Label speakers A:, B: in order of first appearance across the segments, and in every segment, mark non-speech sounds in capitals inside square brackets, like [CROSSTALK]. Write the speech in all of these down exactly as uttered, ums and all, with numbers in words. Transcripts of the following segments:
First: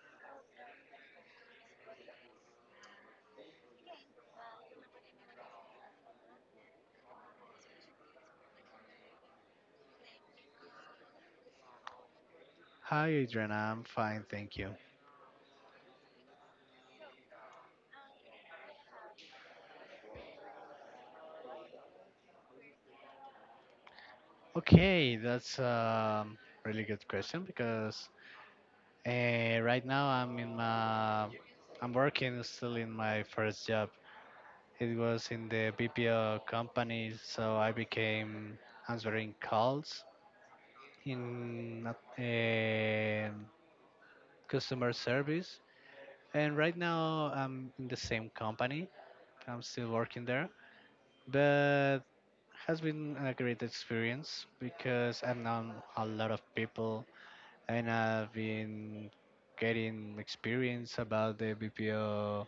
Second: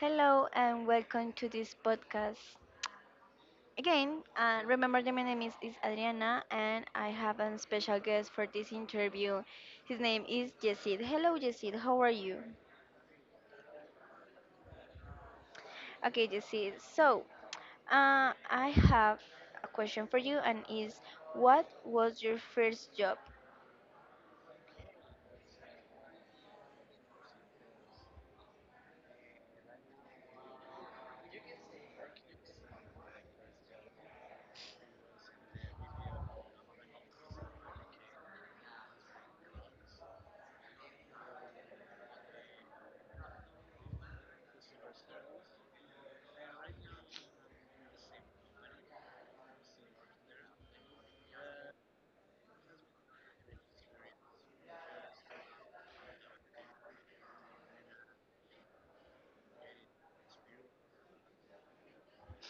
A: Hello and welcome to this podcast. Again, uh, remember that my name is, is Adriana and I have a special guest for this interview. His name is Yesid. Hello, Yesid. How are you?
B: Hi, Adriana. I'm fine, thank you.
A: Okay, Yesid. So, uh, I have a question for you and is what was your first job?
B: Okay, that's a really good question because uh, right now I'm in my I'm working still in my first job. It was in the B P O company, so I became answering calls in uh, customer service. And right now I'm in the same company. I'm still working there, but has been a great experience because I've known a lot of people and I've been getting experience about the B P O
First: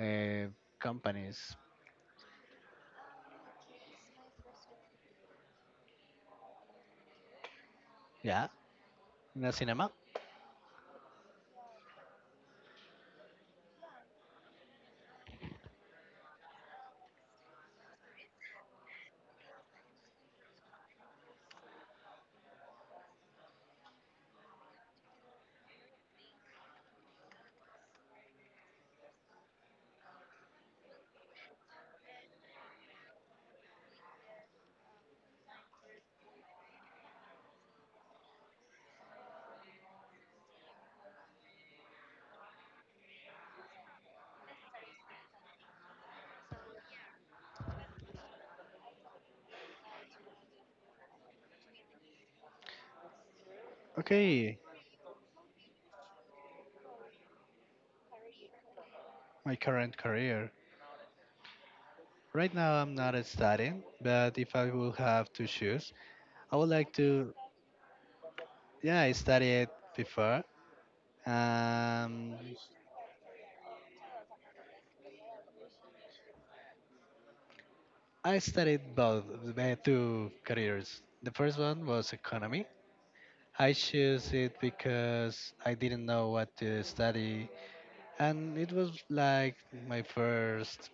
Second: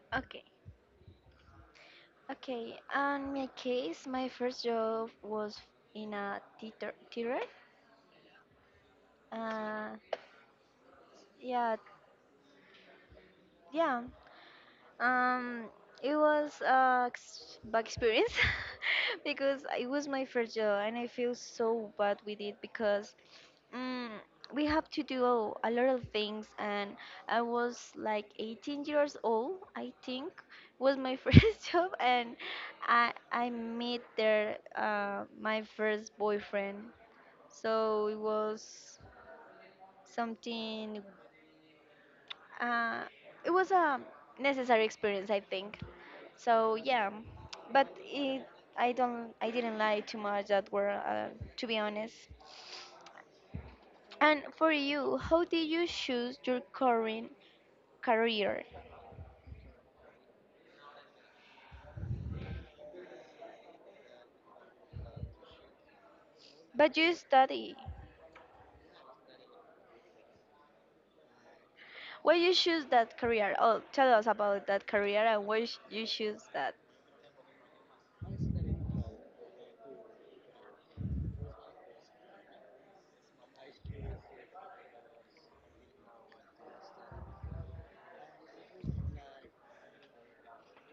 B: uh,
A: Okay.
B: companies.
A: Okay. On my case, my first job was in a theater. theater.
B: Yeah, in the
A: Uh,
B: cinema.
A: yeah, yeah. Um, it was a ex- bad experience [LAUGHS] because it was my first job and I feel so bad with it because mm, we have to do a lot of things and I was like eighteen years old, I think, was my [LAUGHS] first job and I I met there uh, my first boyfriend. So it was something uh, it was a necessary experience, I think. So yeah, but it, I don't I didn't like too much that word uh, to be honest. And
B: Okay,
A: for you, how did you choose your current career?
B: my current career. Right now, I'm not studying, but if I would have to choose, I would like
A: But you
B: to.
A: study.
B: Yeah, I studied before. Um,
A: Why you choose that career? Oh, tell us about that career and why sh- you choose that.
B: I studied both uh, two careers. The first one was economy. I choose it because I didn't know what to study, and it was like my first,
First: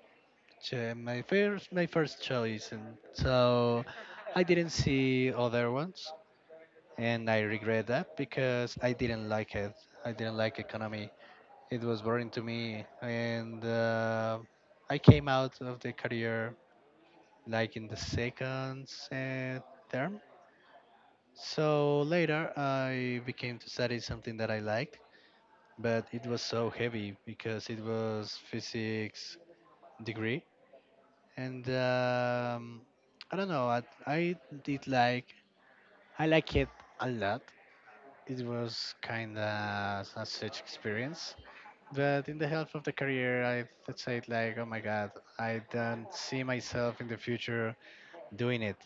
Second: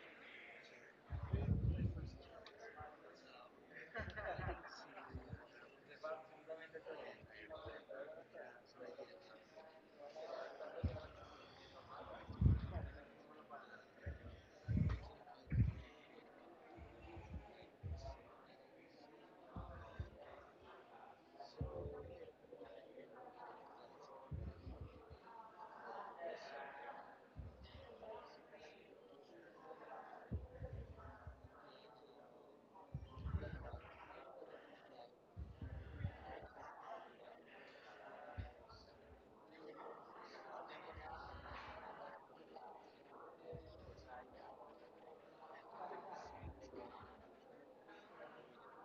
B: cho- my first, my first choice, and so I didn't see other ones, and I regret that because I didn't like it. I didn't like economy. It was boring to me, and uh, I came out of the career like in the second uh, term. So later, I became to study something that I liked, but it was so heavy because it was physics degree, and um, I don't know. I, I did like I like it a lot. It was kind of a such experience, but in the health of the career, I would say it like, oh my god, I don't see myself in the future doing it,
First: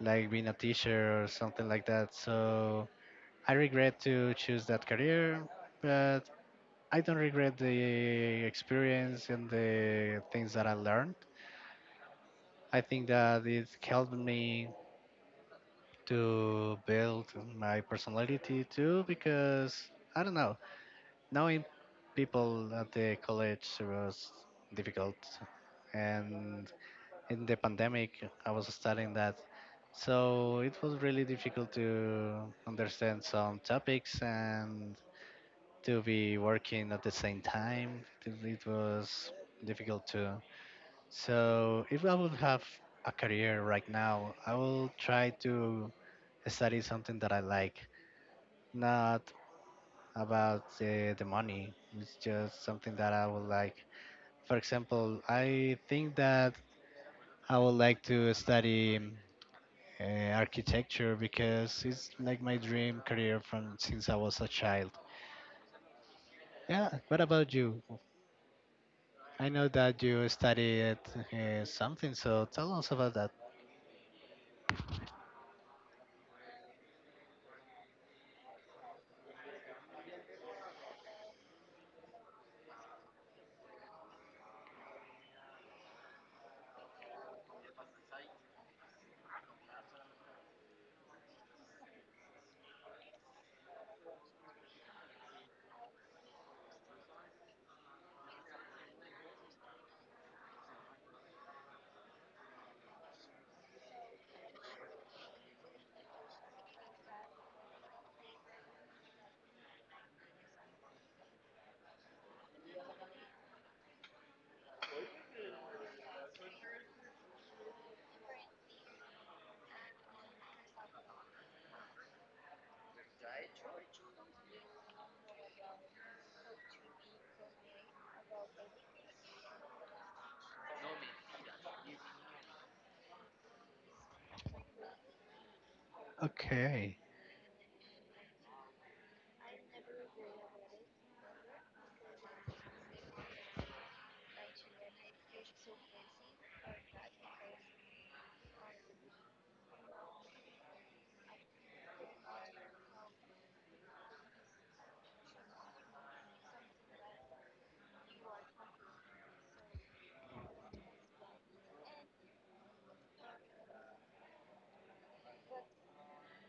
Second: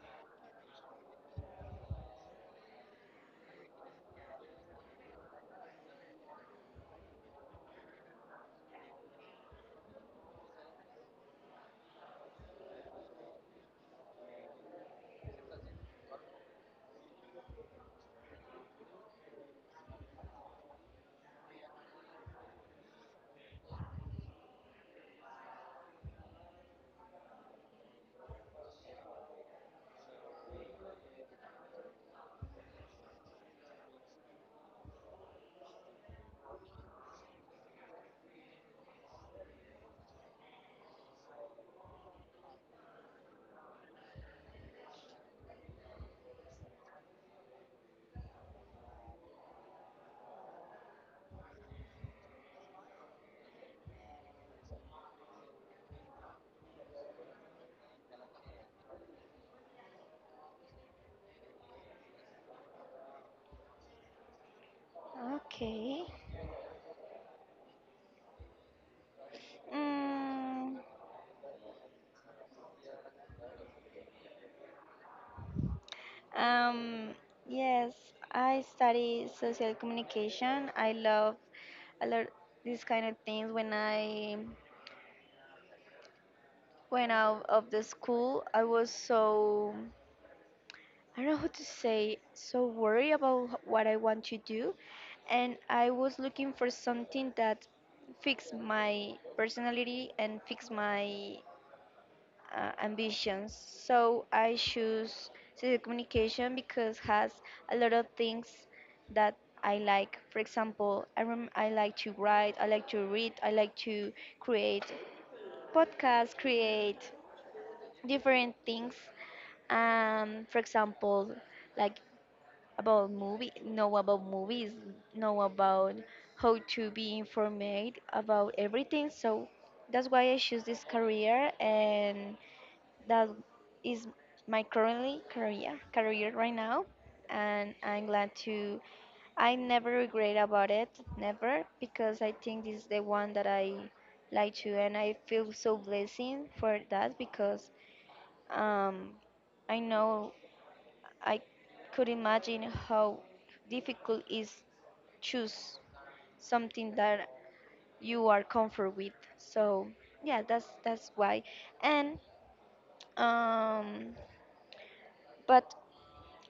B: like being a teacher or something like that. So I regret to choose that career, but I don't regret the experience and the things that I learned. I think that it helped me to build my personality too, because I don't know, knowing people at the college was difficult. And in the pandemic, I was studying that. So it was really difficult to understand some topics and to be working at the same time. It it was difficult to. So if I would have a career right now, I will try to study something that I like, not about the, the money. It's just something that I would like. For example, I think that I would like to study uh, architecture because it's like my dream career from since I was a child.
A: Okay.
B: Yeah, what about you? I know that you
A: Mm,
B: studied uh, something, so tell us about that.
A: um. Yes, I study social communication. I love a lot these kind of things when I when out of the school, I was so, I don't know how to say, so worried about h- what I want to do. And I was looking for something that fixed my personality and fixed my uh, ambitions. So I choose social communication because has a lot of things that I like. For example, I, rem- I like to write, I like to read, I like to create podcasts, create different things um for example like about movie know about movies, know about how to be informed about everything. So that's why I choose this career and that is my currently career career right now,
B: Okay.
A: and I'm glad to. I never regret about it, never, because I think this is the one that I like to and I feel so blessing for that because um I know I could imagine how difficult is choose something that you are comfort with. So yeah, that's that's why. And um, but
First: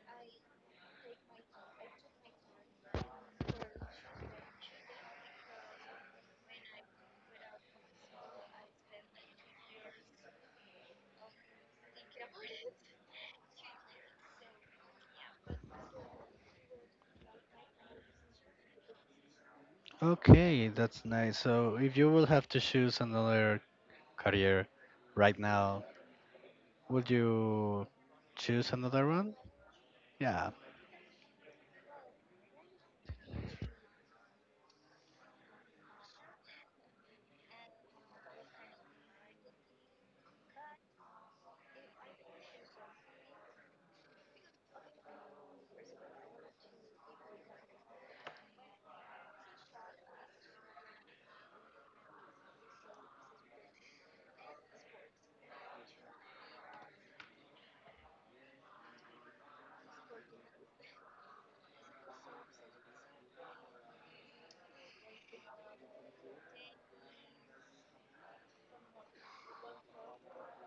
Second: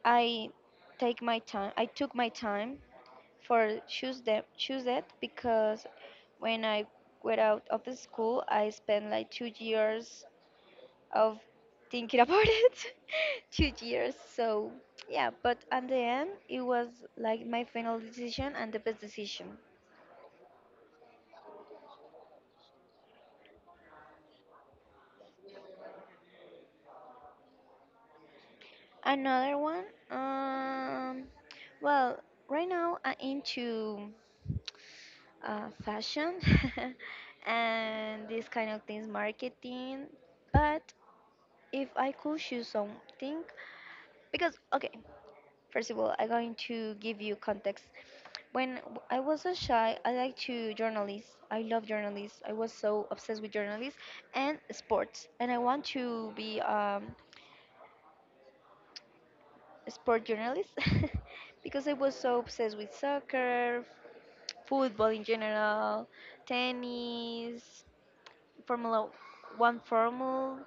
A: I take my time. I took my time for choose them choose it because when I went out of the school, I spent like two years of thinking about it [LAUGHS] two years. So yeah, but at the end it was like my final decision and the best decision.
B: Okay, that's nice. So, if you will have to choose another career right now, would you choose another one?
A: Another one.
B: Yeah.
A: um well, right now I'm into uh, fashion [LAUGHS] and these kind of things, marketing. But if I could choose something, because okay, first of all I'm going to give you context. When w- I was so shy, I liked to journalists. I love journalists. I was so obsessed with journalists and sports. And I want to be um, a sport journalist [LAUGHS] because I was so obsessed with soccer, football in general, tennis, Formula One, Formula.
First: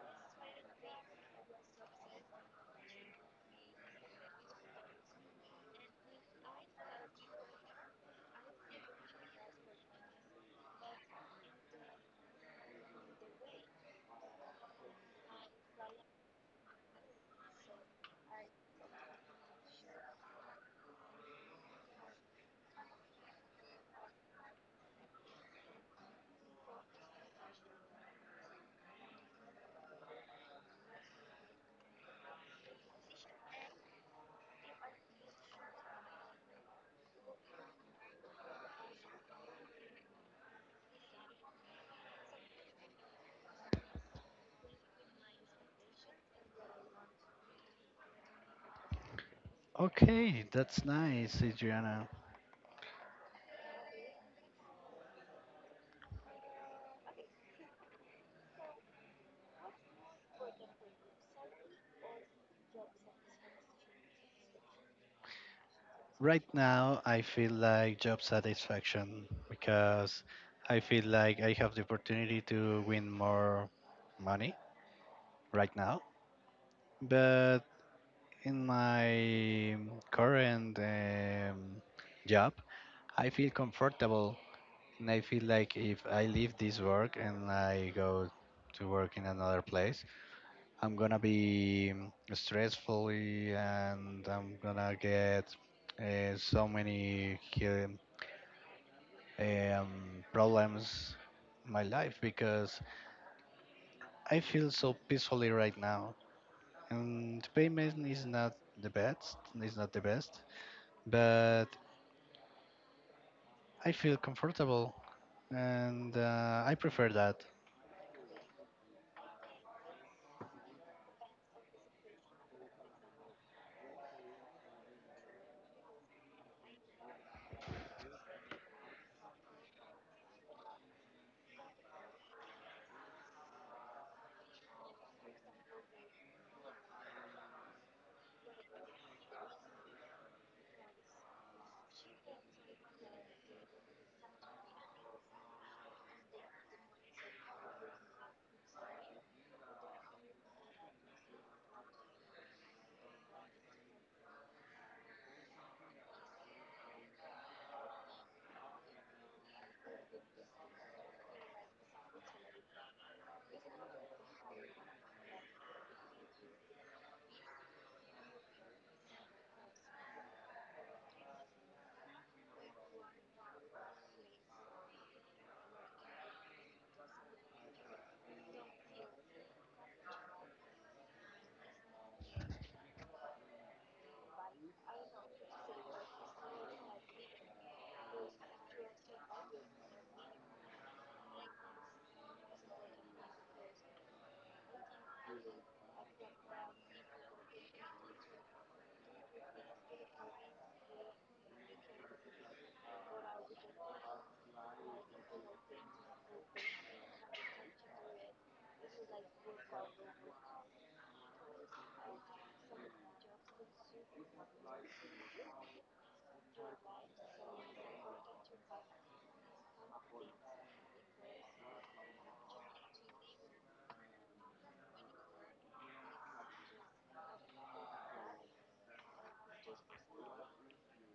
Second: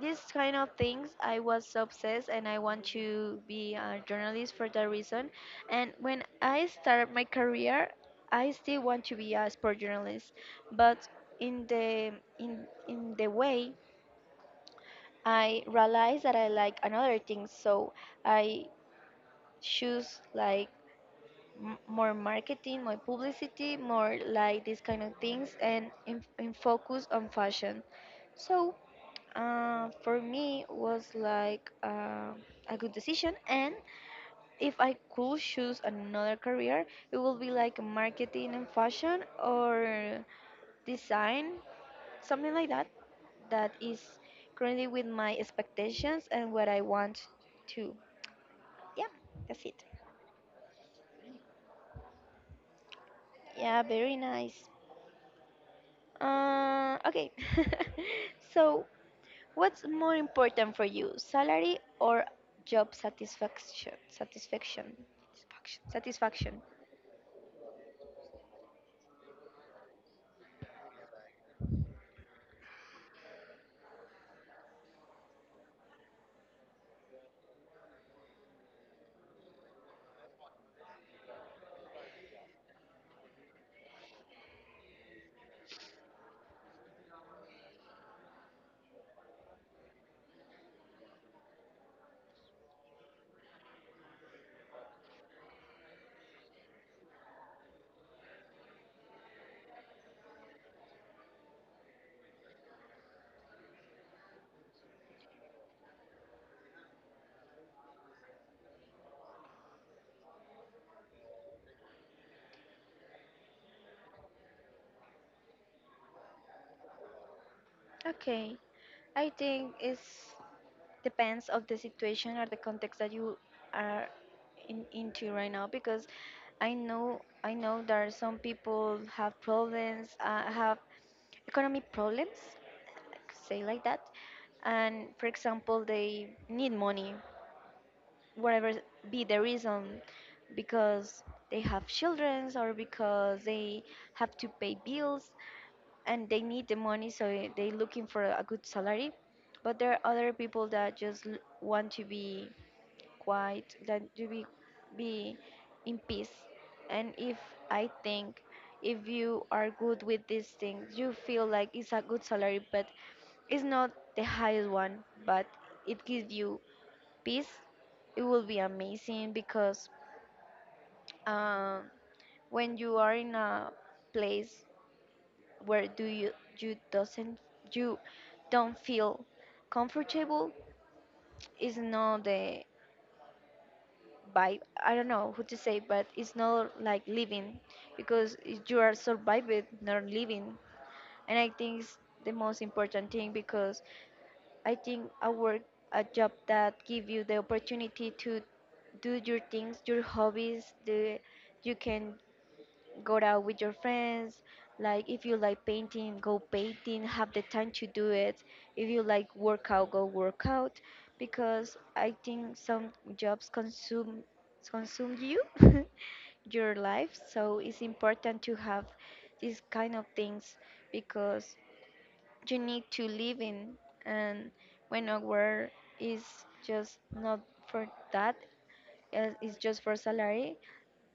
A: These kind of things, I was so obsessed and I want to be a journalist for that reason. And when I start my career, I still want to be a sport journalist, but in the in in the way I realize that I like another thing, so I choose like m- more marketing, more publicity, more like these kind of things, and in, in focus on fashion. So uh, for me was like uh, a good decision. And if I could choose another career, it would be like marketing and fashion or design, something like that, that is currently with my expectations and what I want to. Yeah, that's it.
B: Okay, that's nice, Adriana.
A: Yeah, very nice. Uh, okay. [LAUGHS] So what's more important for you, salary or job satisfaction? Satisfaction. Satisfaction.
B: Right
A: Satisfaction.
B: now, I feel like job satisfaction because I feel like I have the opportunity to win more money right now. But in my current um, job, I feel comfortable. And I feel like if I leave this work and I go to work in another place, I'm gonna be mm, stressfully and I'm gonna get uh, so many hu- um, problems in my life because I feel so peacefully right now. And the payment is not the best, is not the best, but I feel comfortable and uh, I prefer that.
A: Okay. I think it depends of the situation or the context that you are in, into right now because I know I know there are some people have problems, uh, have economic problems, I could say like that, and for example they need money whatever be the reason because they have children or because they have to pay bills and they need the money, so they're looking for a good salary. But there are other people that just l- want to be quiet, that to be be in peace. And if I think if you are good with these things, you feel like it's a good salary but it's not the highest one, but it gives you peace, it will be amazing. Because um, when you are in a place where do you you doesn't you don't feel comfortable, is not the vibe. I don't know who to say, but it's not like living because you are surviving, not living, and I think it's the most important thing. Because I think a work, a job that give you the opportunity to do your things, your hobbies. The you can go out with your friends. Like if you like painting, go painting. Have the time to do it. If you like workout, go workout. Because I think some jobs consume consume you, [LAUGHS] your life. So it's important to have these kind of things because you need to live in. And when a work is just not for that, uh, it's just for salary,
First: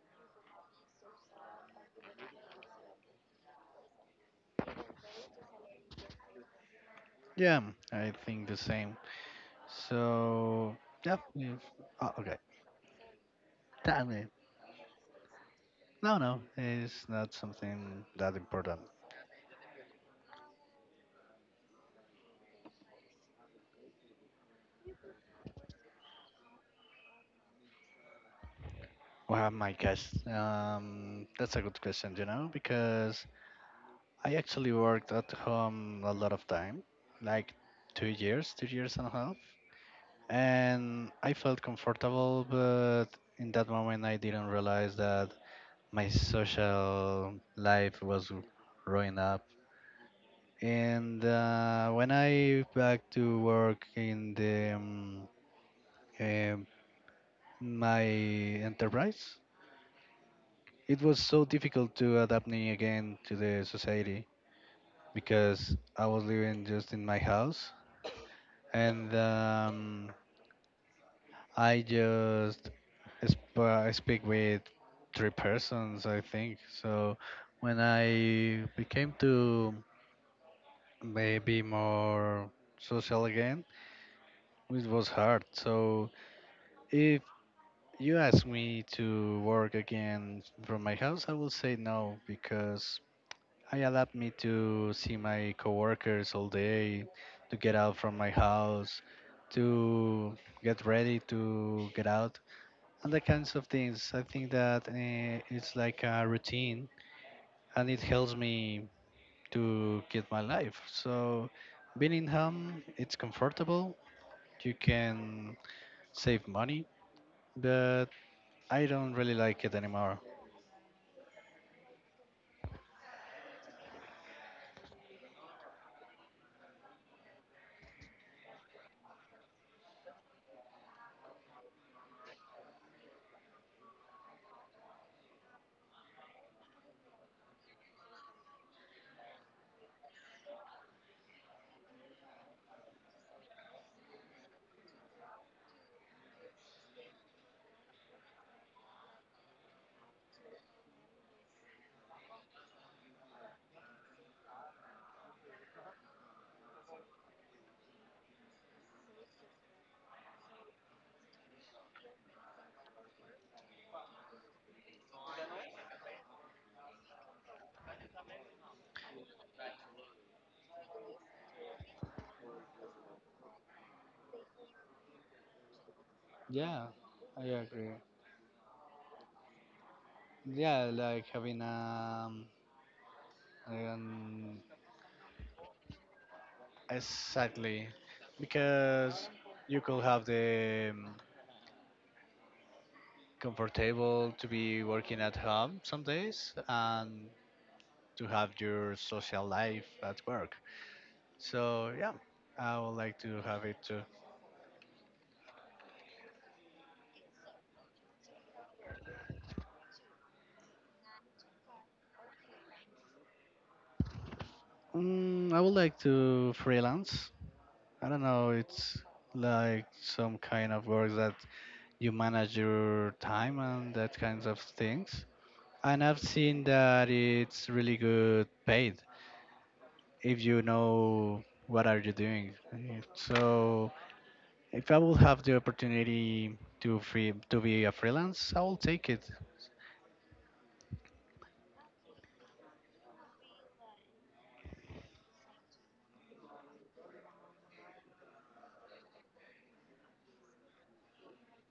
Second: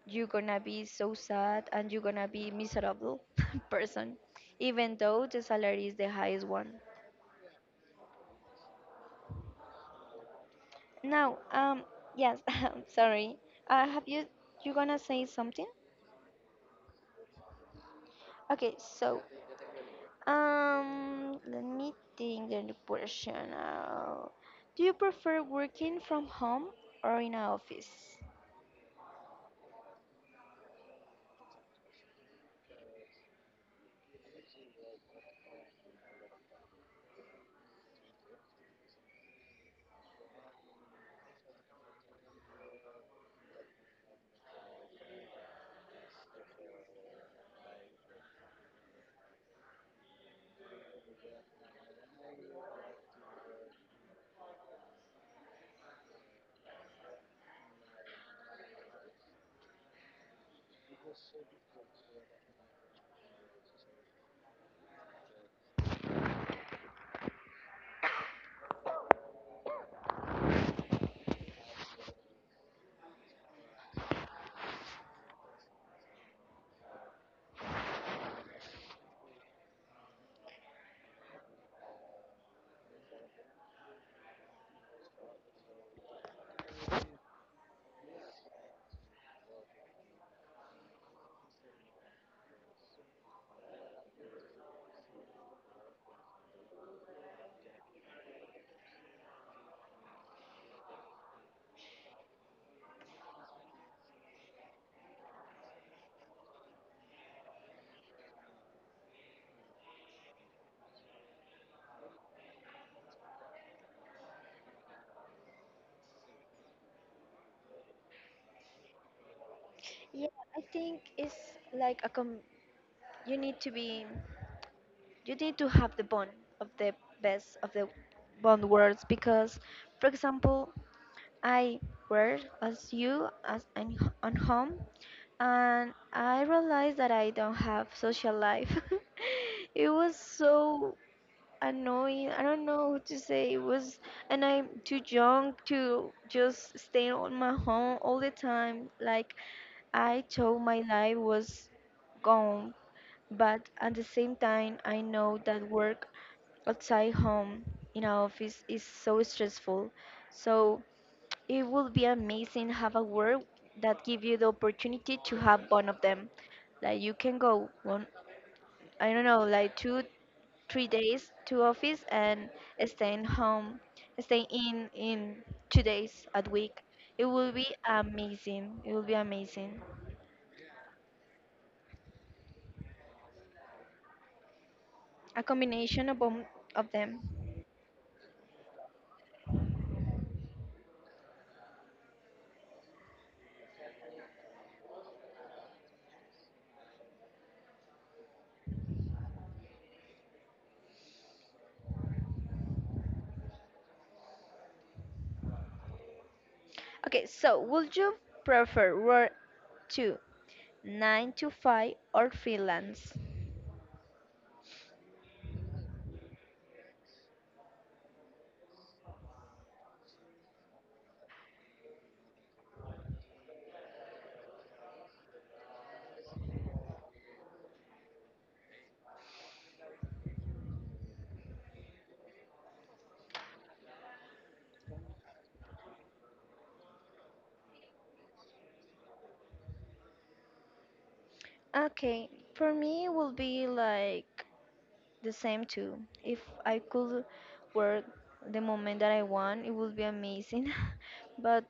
A: you're gonna be so sad and you're gonna be miserable [LAUGHS] person, even though the salary is the highest one.
B: Yeah, I think the same. So, yep.
A: Now
B: If,
A: um
B: Oh, okay.
A: yes, [LAUGHS] I'm sorry. Uh, have
B: That
A: you
B: may-.
A: you gonna say something?
B: No, no, it's not something that
A: Okay,
B: important.
A: so um let me think the question. Uh, do you prefer working from home or in an office?
B: Well, my gosh, um, that's a good question, you know, because I actually worked at home a lot of time, like two years, two years and a half, and I felt comfortable, but in that moment I didn't realize that my social life was ruined up. And uh, when I back to work in the um, um, my enterprise, it was so difficult to adapt me again to the society because I was living just in my house, and um, I just sp- speak with three persons, I think. So when I became to maybe more social again, it was hard. So if You ask me to work again from my house, I will say no because I allowed me to see my coworkers all day, to get out from my house, to get ready to get out, and that kinds of things. I think that uh, it's like a routine and it helps me to get my life. So being in home, it's comfortable. You can save money, but I don't really like it anymore.
A: Yeah, I think it's like a com- you need to be you need to have the bond of the best of the bond words. Because for example, I were as you as and on home and I realized that I don't have social life. [LAUGHS] It was so annoying. I don't know what to say. It was, and I'm too young to just stay on my home all the time. Like I thought my life was gone, but at the same time, I know that work outside home in our office is so stressful. So it would be amazing have a work that give you the opportunity to have one of them. Like you can go one, I don't know, like two three days to office and staying home, staying in in two days at week.
B: Yeah,
A: It
B: I
A: will be
B: agree.
A: amazing. It will be amazing.
B: Yeah, like having um, um
A: A combination of bom- of them.
B: exactly, because you could have the um, comfortable to be working at home some days and to have your social life at work. So yeah, I would like to have it too.
A: Okay, so would you prefer work to nine to five or freelance?
B: Mm, I would like to freelance. I don't know. It's like some kind of work that you manage your time and that kinds of things. And I've seen that it's really good paid if you know what are you doing. Uh, So if I will have the opportunity to free to be a freelance, I will take it.
A: Okay, for me it will be like the same too. If I could work the moment that I want, it would be amazing. [LAUGHS] But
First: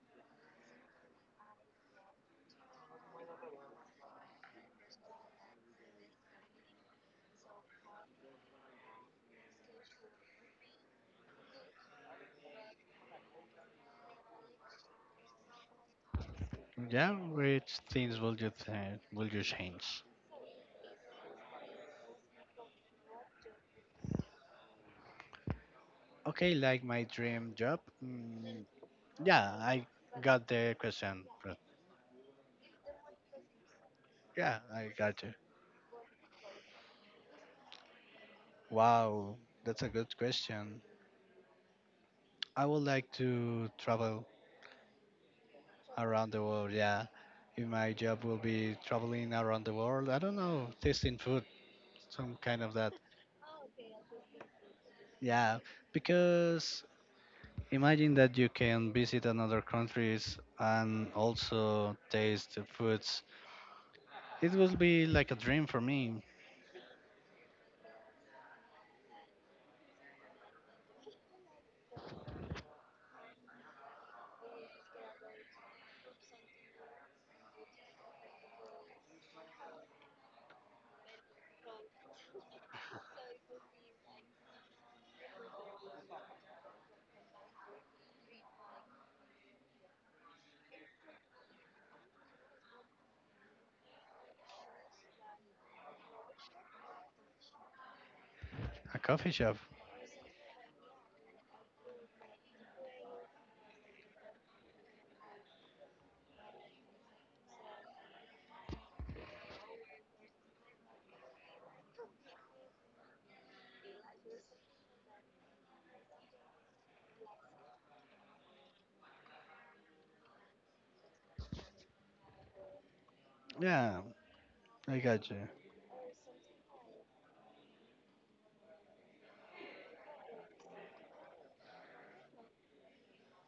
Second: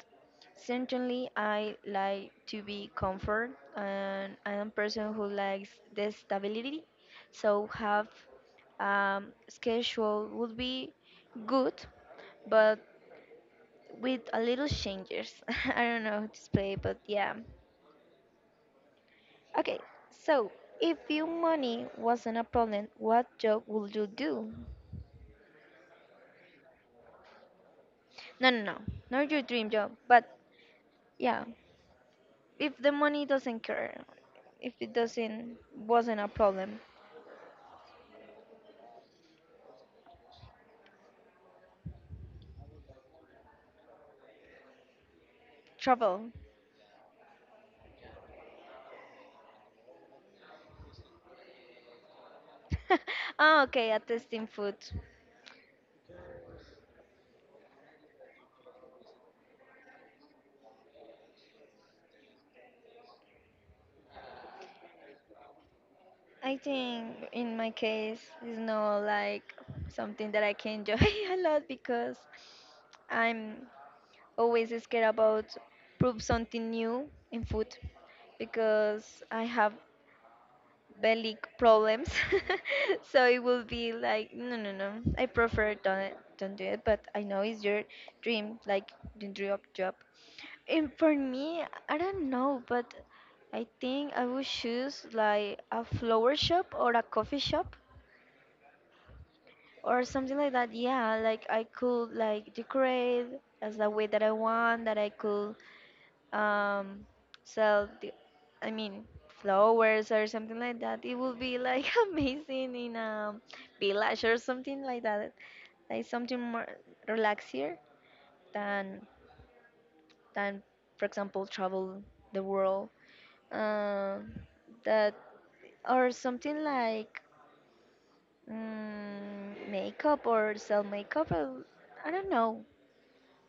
A: certainly, I like to be comfort, and I'm a person who likes the stability. So have um, schedule would be good, but with a little changes. [LAUGHS] I don't know how to explain, but
B: Yeah,
A: yeah.
B: which things will you th- will you
A: Okay,
B: change?
A: so if your money wasn't a problem, what job would you do?
B: Okay, like my dream job.
A: No, no,
B: Mm,
A: no, not your
B: yeah,
A: dream
B: I
A: job, but
B: got the question.
A: yeah,
B: But
A: if the money doesn't care,
B: Yeah,
A: if
B: I
A: it
B: got you.
A: doesn't wasn't a problem,
B: Wow, that's a good question. I would like to travel
A: travel.
B: around the world. Yeah, if my job will be traveling around the world, I don't know, tasting food, some kind of that.
A: [LAUGHS] Ah, okay, at testing food.
B: Yeah, because imagine that you can visit another countries and also taste the foods. It will be like a dream for me.
A: I think in my case it's not like something that I can enjoy [LAUGHS] a lot because I'm always scared about prove something new in food because I have belly problems. [LAUGHS] So it will be like, no, no, no. I prefer don't don't do it. But I know it's your dream, like the dream of job. And for me, I don't know, but I think I would choose like a flower shop or a coffee shop
B: A coffee shop.
A: or something like that. Yeah, like I could like decorate as the way that I want. That I could um sell the, I mean flowers or something like that, it would be like [LAUGHS] amazing in a village or something like that, like something more relaxier than than for example travel the world.
B: Yeah,
A: um
B: I
A: that
B: got you.
A: or something like mm, makeup or sell makeup or, I don't know,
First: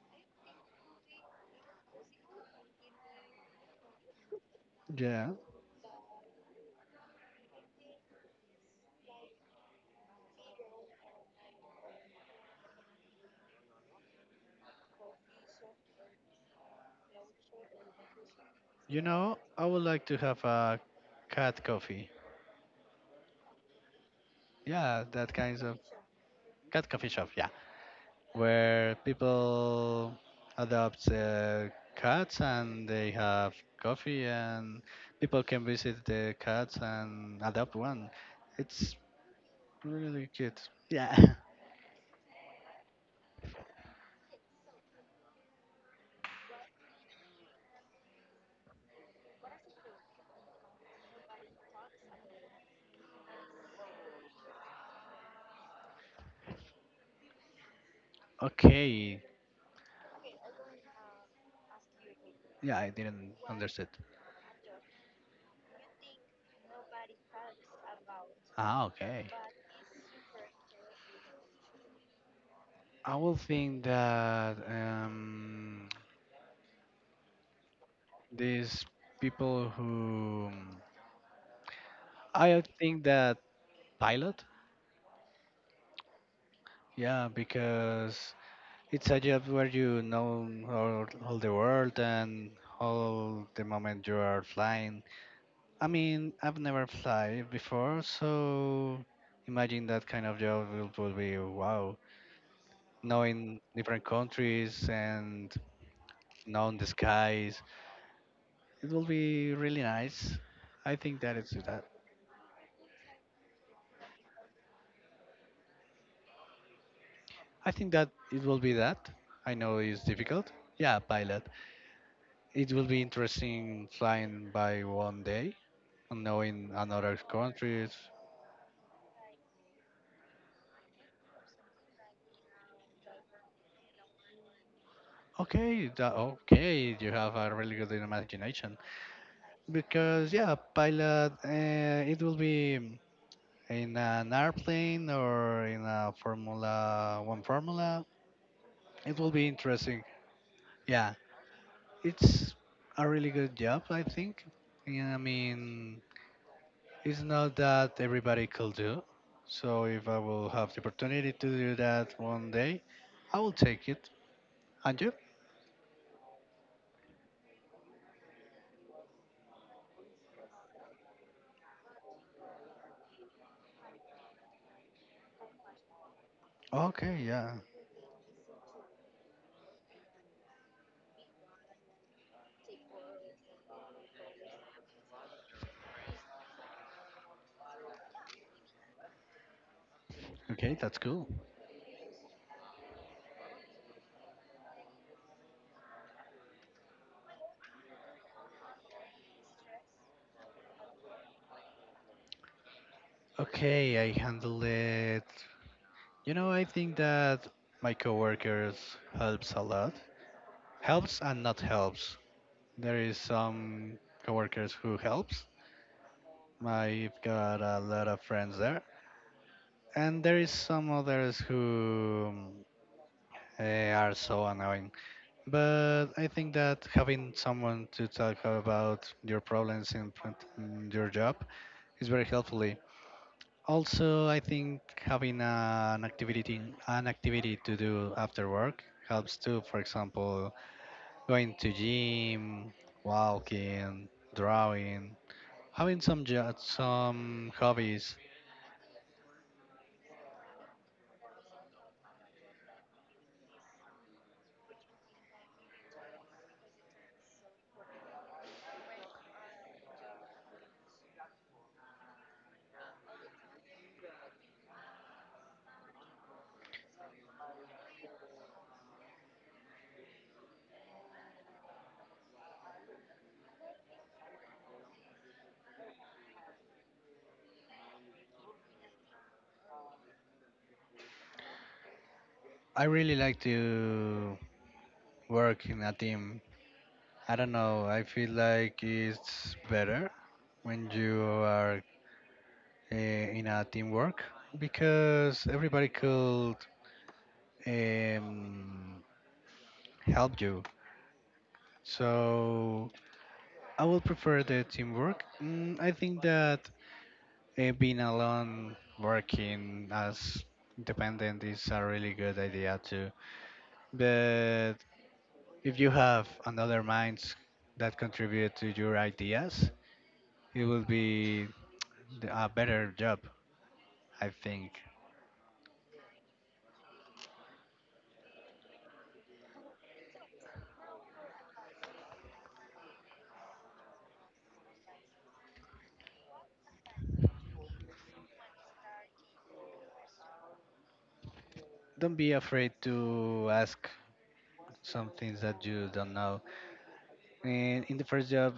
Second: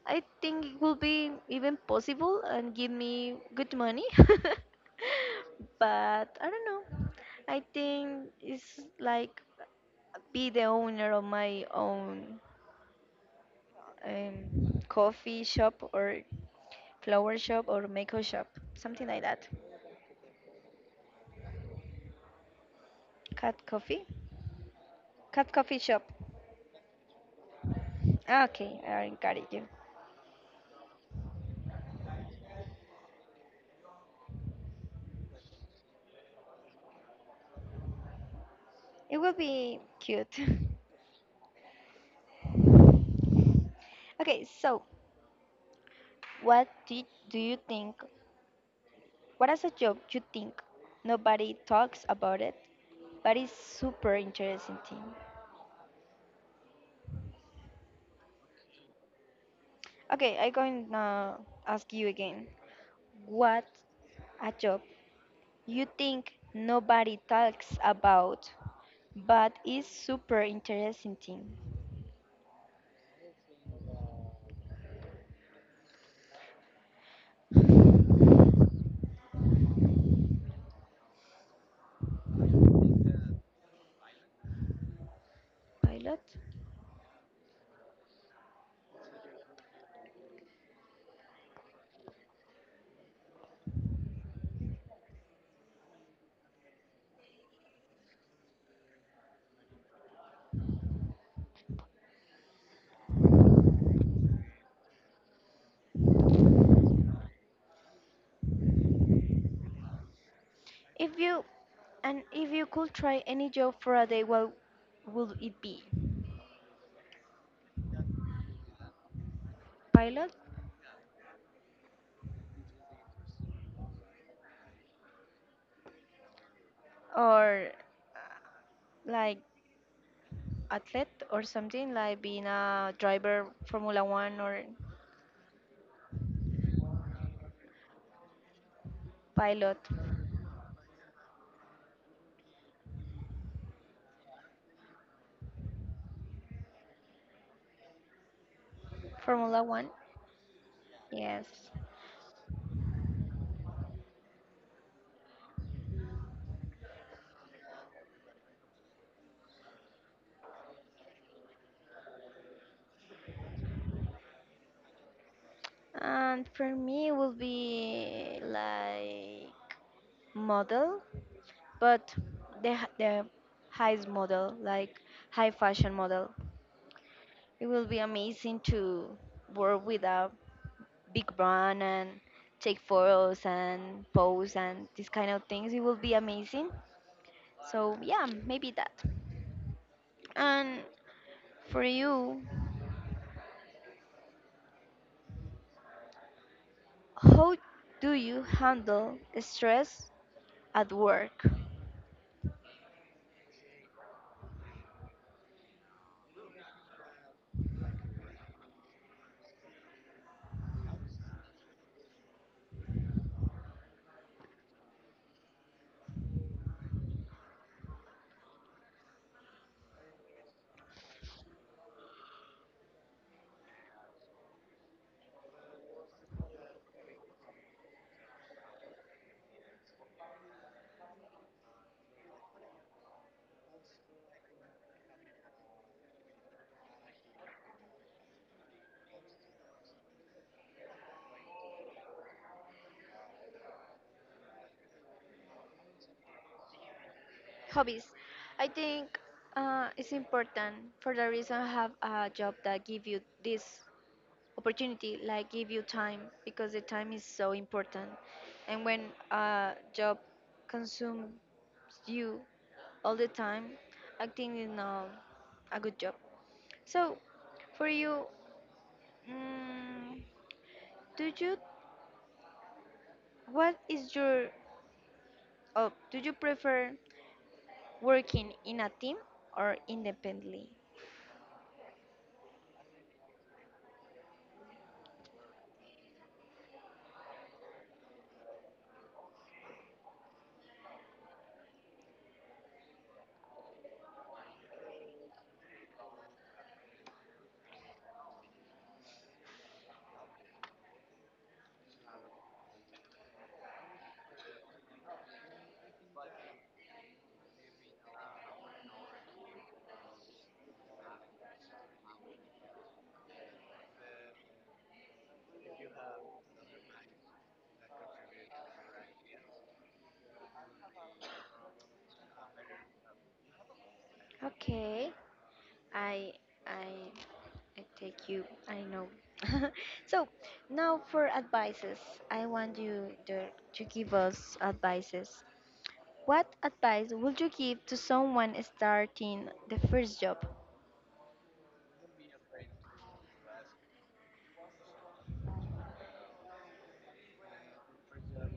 A: I think it will be even possible and give me good money. [LAUGHS]
B: Yeah,
A: But I don't know. I think it's like be the owner of my own um, coffee shop or flower shop or makeup shop,
B: you
A: something like
B: know,
A: that.
B: I would like to have a cat coffee.
A: Cat coffee?
B: Yeah, that
A: Cat
B: kinds
A: coffee
B: of
A: shop.
B: cat coffee shop. Yeah.
A: Ah, okay,
B: Where
A: I got it. You.
B: people adopt uh, cats and they have coffee and people can visit the cats and adopt one. It's
A: It will be
B: really
A: cute.
B: cute. Yeah. [LAUGHS]
A: [LAUGHS] Okay, so what do you, do you think what is a job you think nobody talks about it, but it's super interesting thing.
B: Okay.
A: Okay, I'm going to ask you again.
B: Yeah, I didn't
A: What
B: understand.
A: a job you think nobody talks about,
B: Ah, okay.
A: but is super interesting thing.
B: I will think that um, these people who I think that pilot.
A: Pilot.
B: Yeah, because it's a job where you know all, all the world and all the moment you are flying. I mean, I've never fly before, so imagine that kind of job will, will be wow. Knowing different countries and knowing the skies, it will be really nice. I
A: If
B: think that
A: you
B: it's that.
A: and if you could try any job for a day, what would it be?
B: I think that it will be that. I know it's
A: Pilot.
B: difficult. Yeah, pilot. It will be interesting flying by one day and knowing another
A: Or
B: countries.
A: uh, like athlete or something like being a driver Formula One or
B: Okay, that, okay, you have a really good imagination.
A: pilot
B: Because yeah, pilot, uh, it will be in an airplane or in a Formula One Formula. It will be
A: Formula One.
B: interesting. Yeah,
A: Yes.
B: it's a really good job, I think. Yeah, I mean, it's not that everybody could do. So if I will have the opportunity to do that one day, I will take it. And you?
A: And for me, it would be like model, but the h- the highest model, like high fashion model.
B: Okay, yeah.
A: It will be amazing to work with a big brand and take photos and pose and these kind of things. It will be amazing. So yeah, maybe that.
B: Okay,
A: And
B: that's cool.
A: for you, how do you handle stress at work?
B: Okay, I handled it. You know, I think that my coworkers helps a lot. Helps and not helps. There is some coworkers who helps. I've got a lot of friends there, and there is some others who eh, are so annoying. But I think that having someone to talk about your problems in in your job is very helpfully. Also, I think having an activity an activity to do after work helps too. For example, going to gym, walking, drawing, having some jo- some
A: Hobbies.
B: hobbies.
A: I think uh, it's important for the reason have a job that give you this opportunity, like give you time because the time is so important. And when a job consumes you all the time, I think it's not a good job. So for you, mm, do you what is your oh, do you prefer working in a team or independently?
B: I really like to work in a team. I don't know. I feel like it's better when you are uh, in a teamwork because everybody could um, help you. So I would prefer the teamwork. Mm, I think that. Eh, Being alone, working as independent is a really good idea too. But if you have another minds that contribute to your ideas, it will be the- a better job, I think.
A: Okay. I I I take you. I know. [LAUGHS] so Now for advices, I want you to, to give us advices. What advice would you give to someone starting the first job?
B: Don't be afraid to ask some things that you don't know. In, in the first job,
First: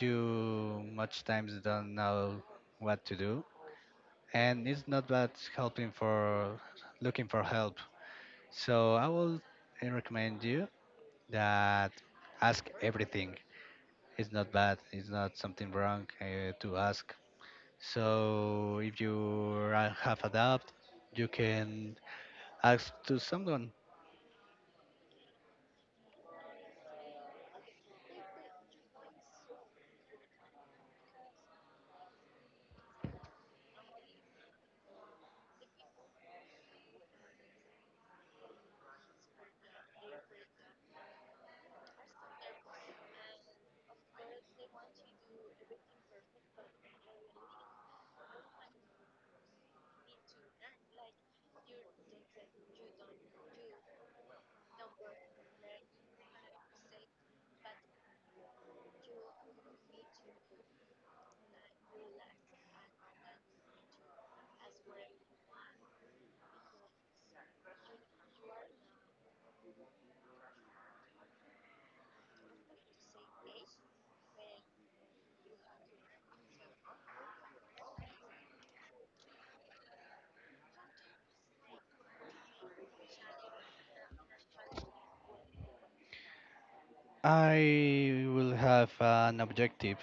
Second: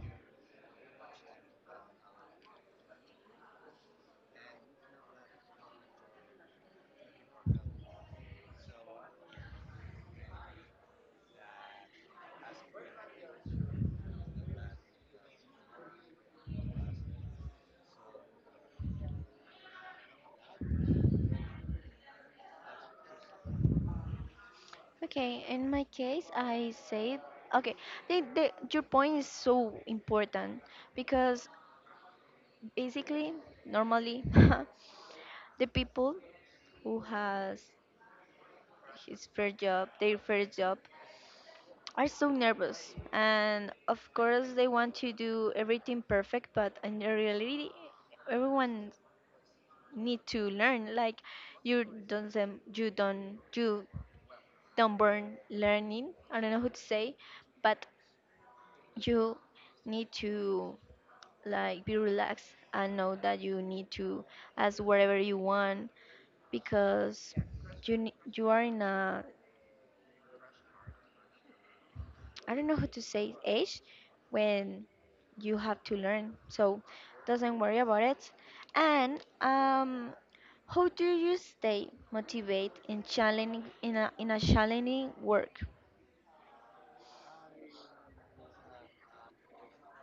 B: you much times don't know what to do, and it's not bad helping for looking for help. So I will uh, recommend you that ask everything. It's not bad. It's not something wrong uh, to ask. So if you are- have a doubt, you can ask to someone.
A: Okay, in my case, I say okay. The, the, your point is so important because basically, normally, [LAUGHS] the people who has his first job, their first job, are so nervous and of course they want to do everything perfect but in reality everyone need to learn like you don't them you don't you don't burn learning, I don't know who to say, but you need to like be relaxed and know that you need to ask whatever you want because you ne- you are in a, I don't know how to say, age when you have to learn. So doesn't worry about it. And um, how do you stay motivated in challenging in a in a challenging work?
B: I will have an objective.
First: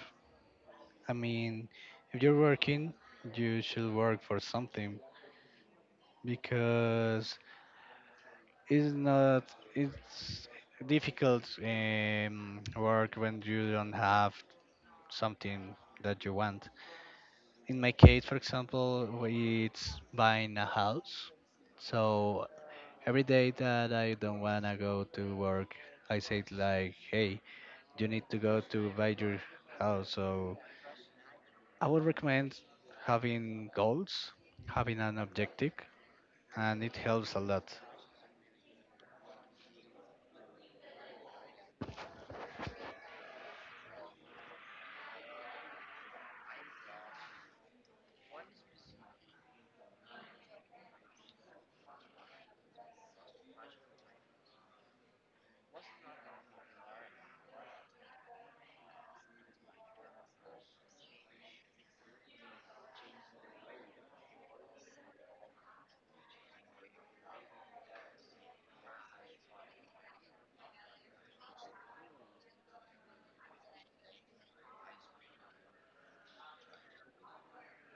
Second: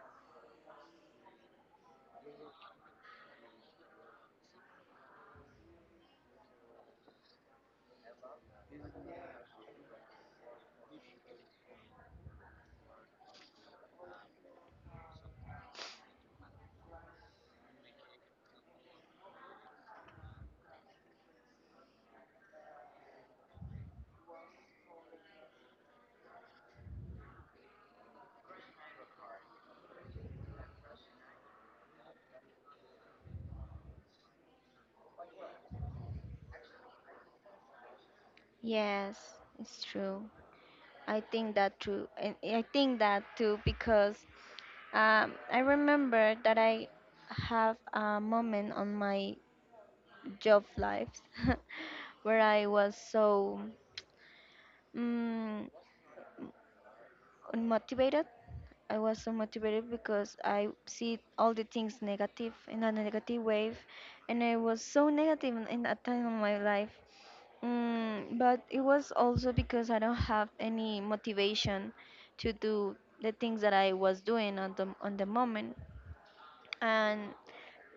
B: I mean, if you're working, you should work for something because it's not it's difficult um, work when you don't have something that you want. In my case, for example, it's buying a house. So every day that I don't wanna go to work, I say like, "Hey, you need to go to buy your house." So I would recommend having goals, having an objective, and it helps a lot.
A: Yes, it's true. I think that true. And I think that too because um, I remember that I have a moment on my job life [LAUGHS] where I was so. mm Unmotivated. I was unmotivated because I see all the things negative in a negative wave, and I was so negative in in that time of my life. Mm, but it was also because I don't have any motivation to do the things that I was doing on the on the moment, and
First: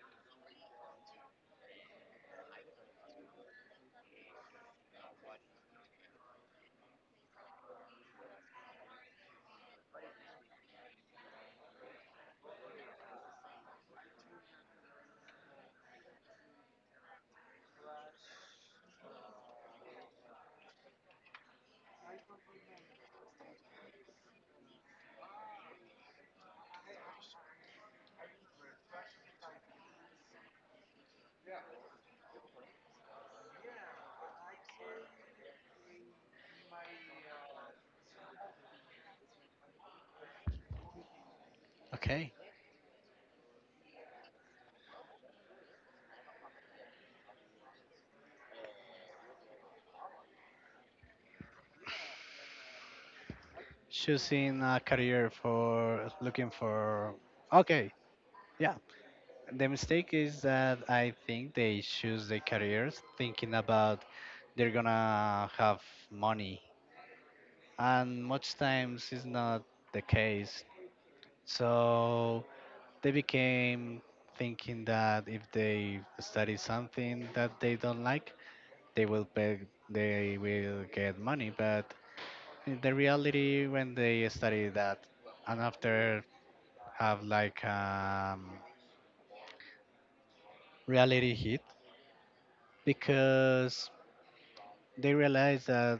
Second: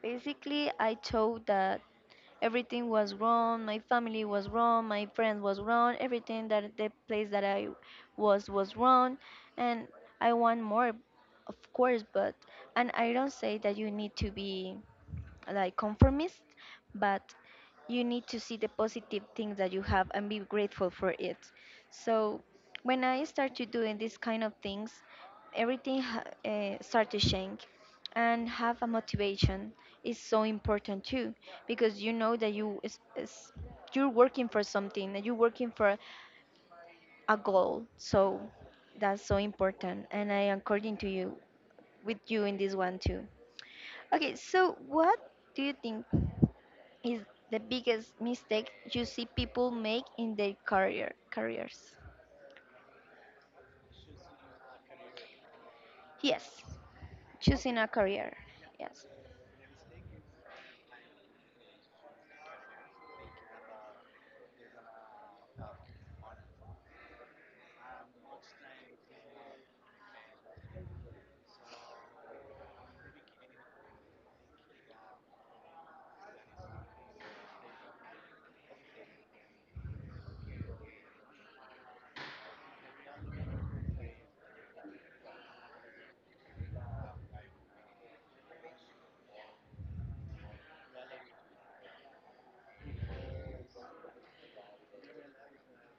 A: basically I thought that everything was wrong. My family was wrong. My friends was wrong. Everything that the place that I was was wrong, and I want more, of course. But and I don't say that you need to be like conformist, but you need to see the positive things that you have and be grateful for it. So when I started doing these kind of things, everything ha- uh, started to change and have a motivation is so important too because you know that you is, is you're working for something that you're working for a goal, so that's so important, and I am according to you with
B: Okay,
A: you in this one too. Okay, so what do you think is the biggest mistake you see people make in their career careers?
B: choosing a career for looking
A: Yes,
B: for.
A: choosing a
B: Okay,
A: career.
B: yeah.
A: Yes.
B: The mistake is that I think they choose their careers thinking about they're gonna have money, and much times is not the case. So they became thinking that if they study something that they don't like, they will pay, they will get money. But in the reality, when they study that, and after have like um, reality hit because they realize that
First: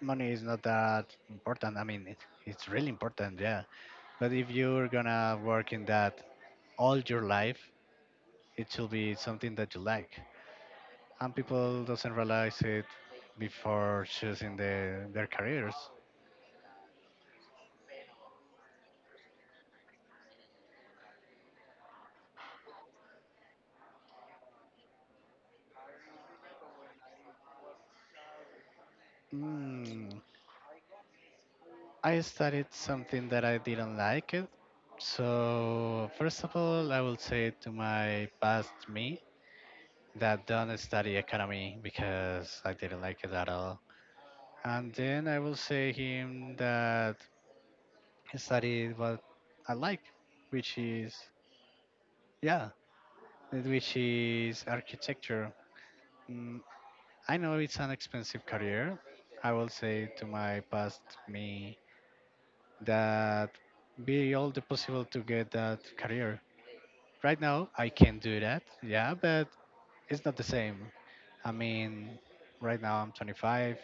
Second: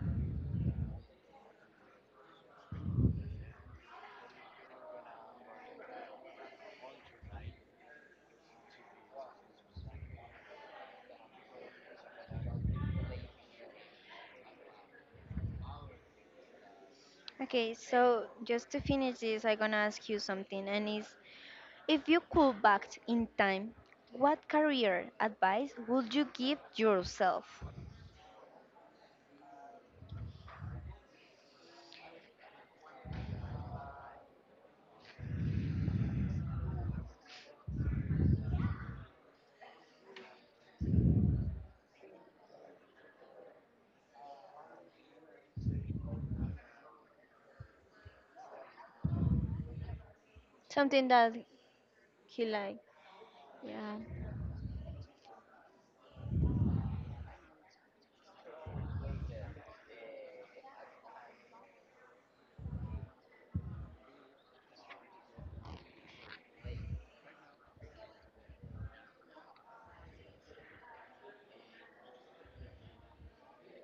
B: money is not that important. I mean, it, it's really important, yeah. But if you're gonna work in that all your life, it should be something that you like. And people doesn't realize it before choosing the, their careers.
A: Okay, so just to finish this, I'm gonna ask you something, and is if you could back in time, what career advice would you give yourself?
B: Mm, I studied something that I didn't like it. So first of all, I will say to my past me that don't study economy because I didn't like it at all. And then I will say him that studied what I like, which
A: Something
B: is,
A: that he
B: yeah,
A: like,
B: which
A: yeah,
B: is architecture. Mm, I know it's an expensive career. I will say to my past me that be all the possible to get that career. Right now, I can do that. Yeah, but it's not the same. I mean, right now I'm twenty-five.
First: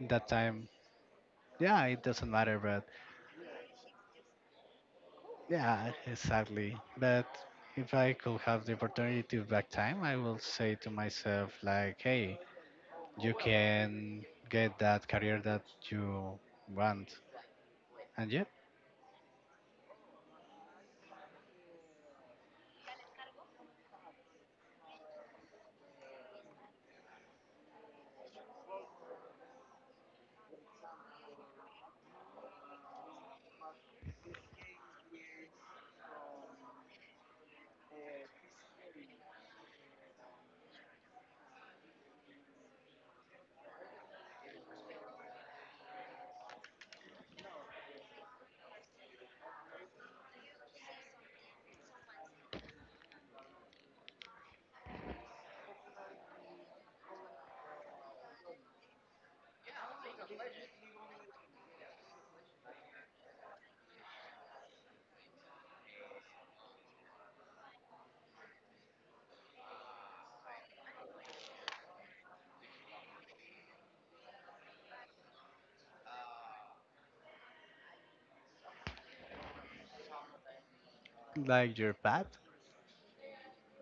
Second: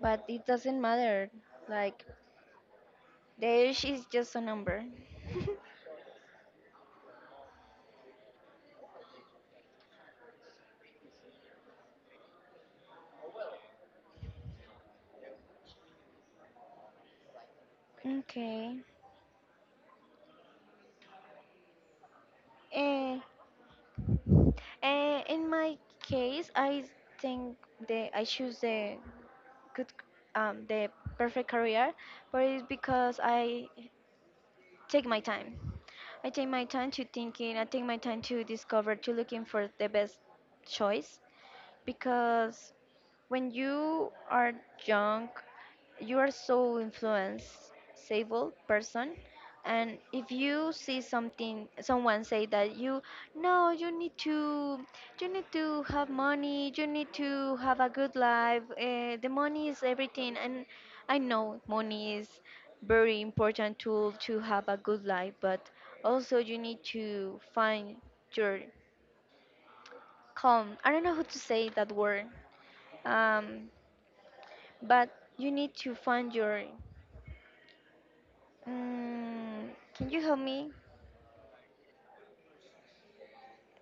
A: but
B: That
A: it
B: time,
A: doesn't matter.
B: yeah, it
A: Like
B: doesn't matter. But
A: the age is just a number.
B: yeah, exactly. But if I could have the opportunity to back time, I will say to myself, like, hey, you can get that career that you want.
A: [LAUGHS]
B: And yep,
A: okay. Eh. Uh, in my case, I think the I choose the good, um, the perfect career, but it's because I take my time. I take my time to thinking. I take my time to discover, to looking for the best choice because when you are young, you are so influenceable person, and if you see something, someone say that you, no, you need to, you need to have money, you need to have a good life. Uh, the money is everything, and I know money is very important tool to have a good life, but also you need to find your calm. I don't know how to say that word. Um, but you need to find your. Mm, can you help me?
B: like your path.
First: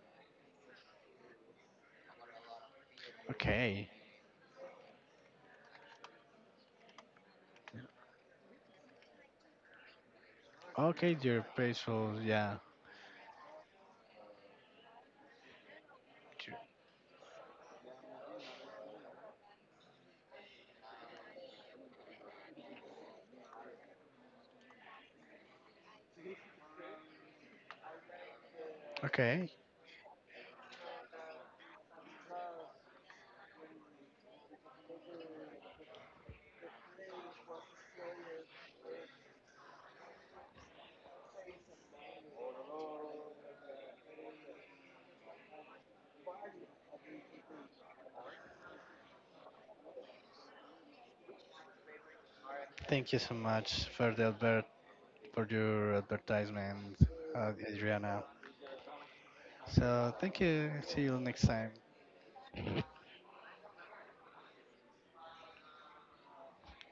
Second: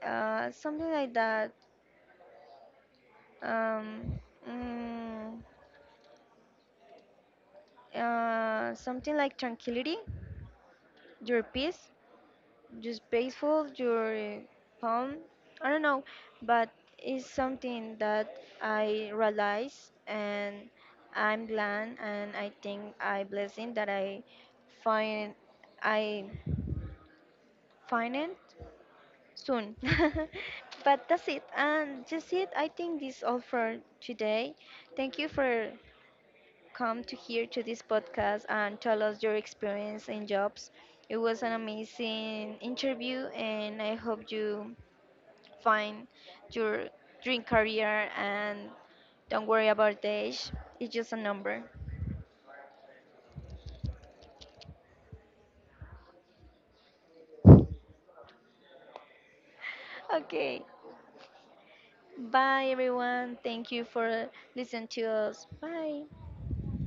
A: Uh, something like that.
B: Okay.
A: Um, mm, uh, Something like tranquility,
B: Okay,
A: your
B: you're
A: peace,
B: peaceful. Yeah.
A: just peaceful, your calm. I don't know,
B: Ju-.
A: but it's something that I realize and I'm glad and I think I blessing that I find I find it
B: Okay.
A: soon. [LAUGHS] but that's it. And that's it. I think this is all for today. Thank you for come to here to this podcast and tell us your experience in jobs. It was an amazing interview, and I hope you find your dream career and don't worry about the age. It's just a number.
B: Thank you so much for the advert for your advertisement, uh, Adriana. So thank
A: Okay.
B: you. See you next time.
A: Bye, everyone. Thank you for listening to us. Bye.